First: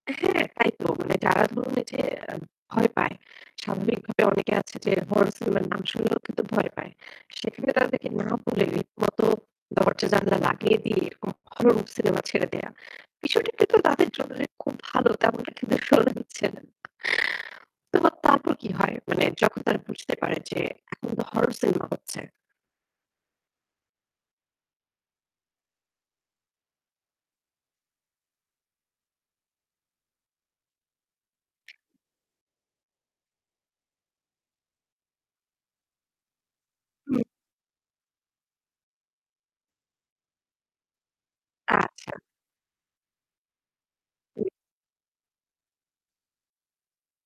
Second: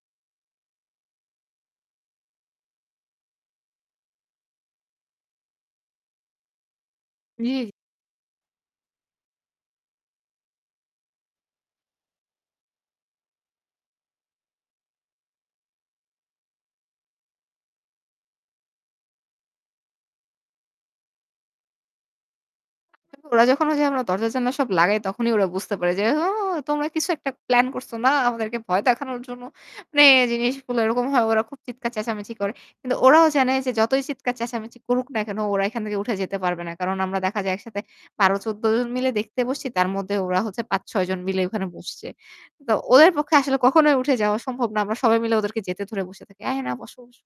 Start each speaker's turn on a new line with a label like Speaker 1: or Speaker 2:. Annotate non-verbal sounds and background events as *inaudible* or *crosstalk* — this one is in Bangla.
Speaker 1: হ্যাঁ তাইতো মানে যারা ধরুন এইযে আ ভয় পায়। স্বাভাবিকভাবে অনেকে আছে যে হরর সিনেমার নাম শুনলেও কিন্তু ভয় পায়।
Speaker 2: জি,
Speaker 1: সেখানে
Speaker 2: জি।
Speaker 1: তাদেরকে না বলে। *unintelligible* দরজা জানালা লাগিয়ে দিয়ে এরকম হরর সিনেমা ছেড়ে দেয়া। বিষয়টা কিন্তু তাদের জন্য খুব ভালো। তেমনটা কিন্তু *unintelligible* দিচ্ছে না। তো তারপর কি হয়? মানে যখন তারা বুঝতে পারে যে এখন তো হরর সিনেমা হচ্ছে।
Speaker 2: *unintelligible* ওরা যখন যে দরজা জানলা সব লাগায় তখনই ওরা বুঝতে পারে যে, "ও! তোমরা কিছু একটা প্ল্যান করছ না? আমাদেরকে ভয় দেখানোর জন্য।" মানে জিনিসগুলো এরকম হয়। ওরা খুব চিৎকার চেঁচামেচি করে। কিন্তু ওরাও জানে যে যতই চিৎকার চেঁচামেচি করুক না কেনো ওরা এখান থেকে উঠে যেতে পারবে না। কারণ আমরা
Speaker 1: হুম।
Speaker 2: দেখা যায় একসাথে ১২ ১৪ জন মিলে দেখতে বসছি। তার মধ্যে ওরা হচ্ছে ৫ ৬ জন মিলে ওখানে বসছে।
Speaker 1: আচ্ছা।
Speaker 2: তো ওদের পক্ষে আসলে কখনোই উঠে যাওয়া
Speaker 1: হু।
Speaker 2: সম্ভব না। আমরা সবাই মিলে ওদেরকে যেতে ধরে বসে থাকি। "আরে না বসো, বসো।"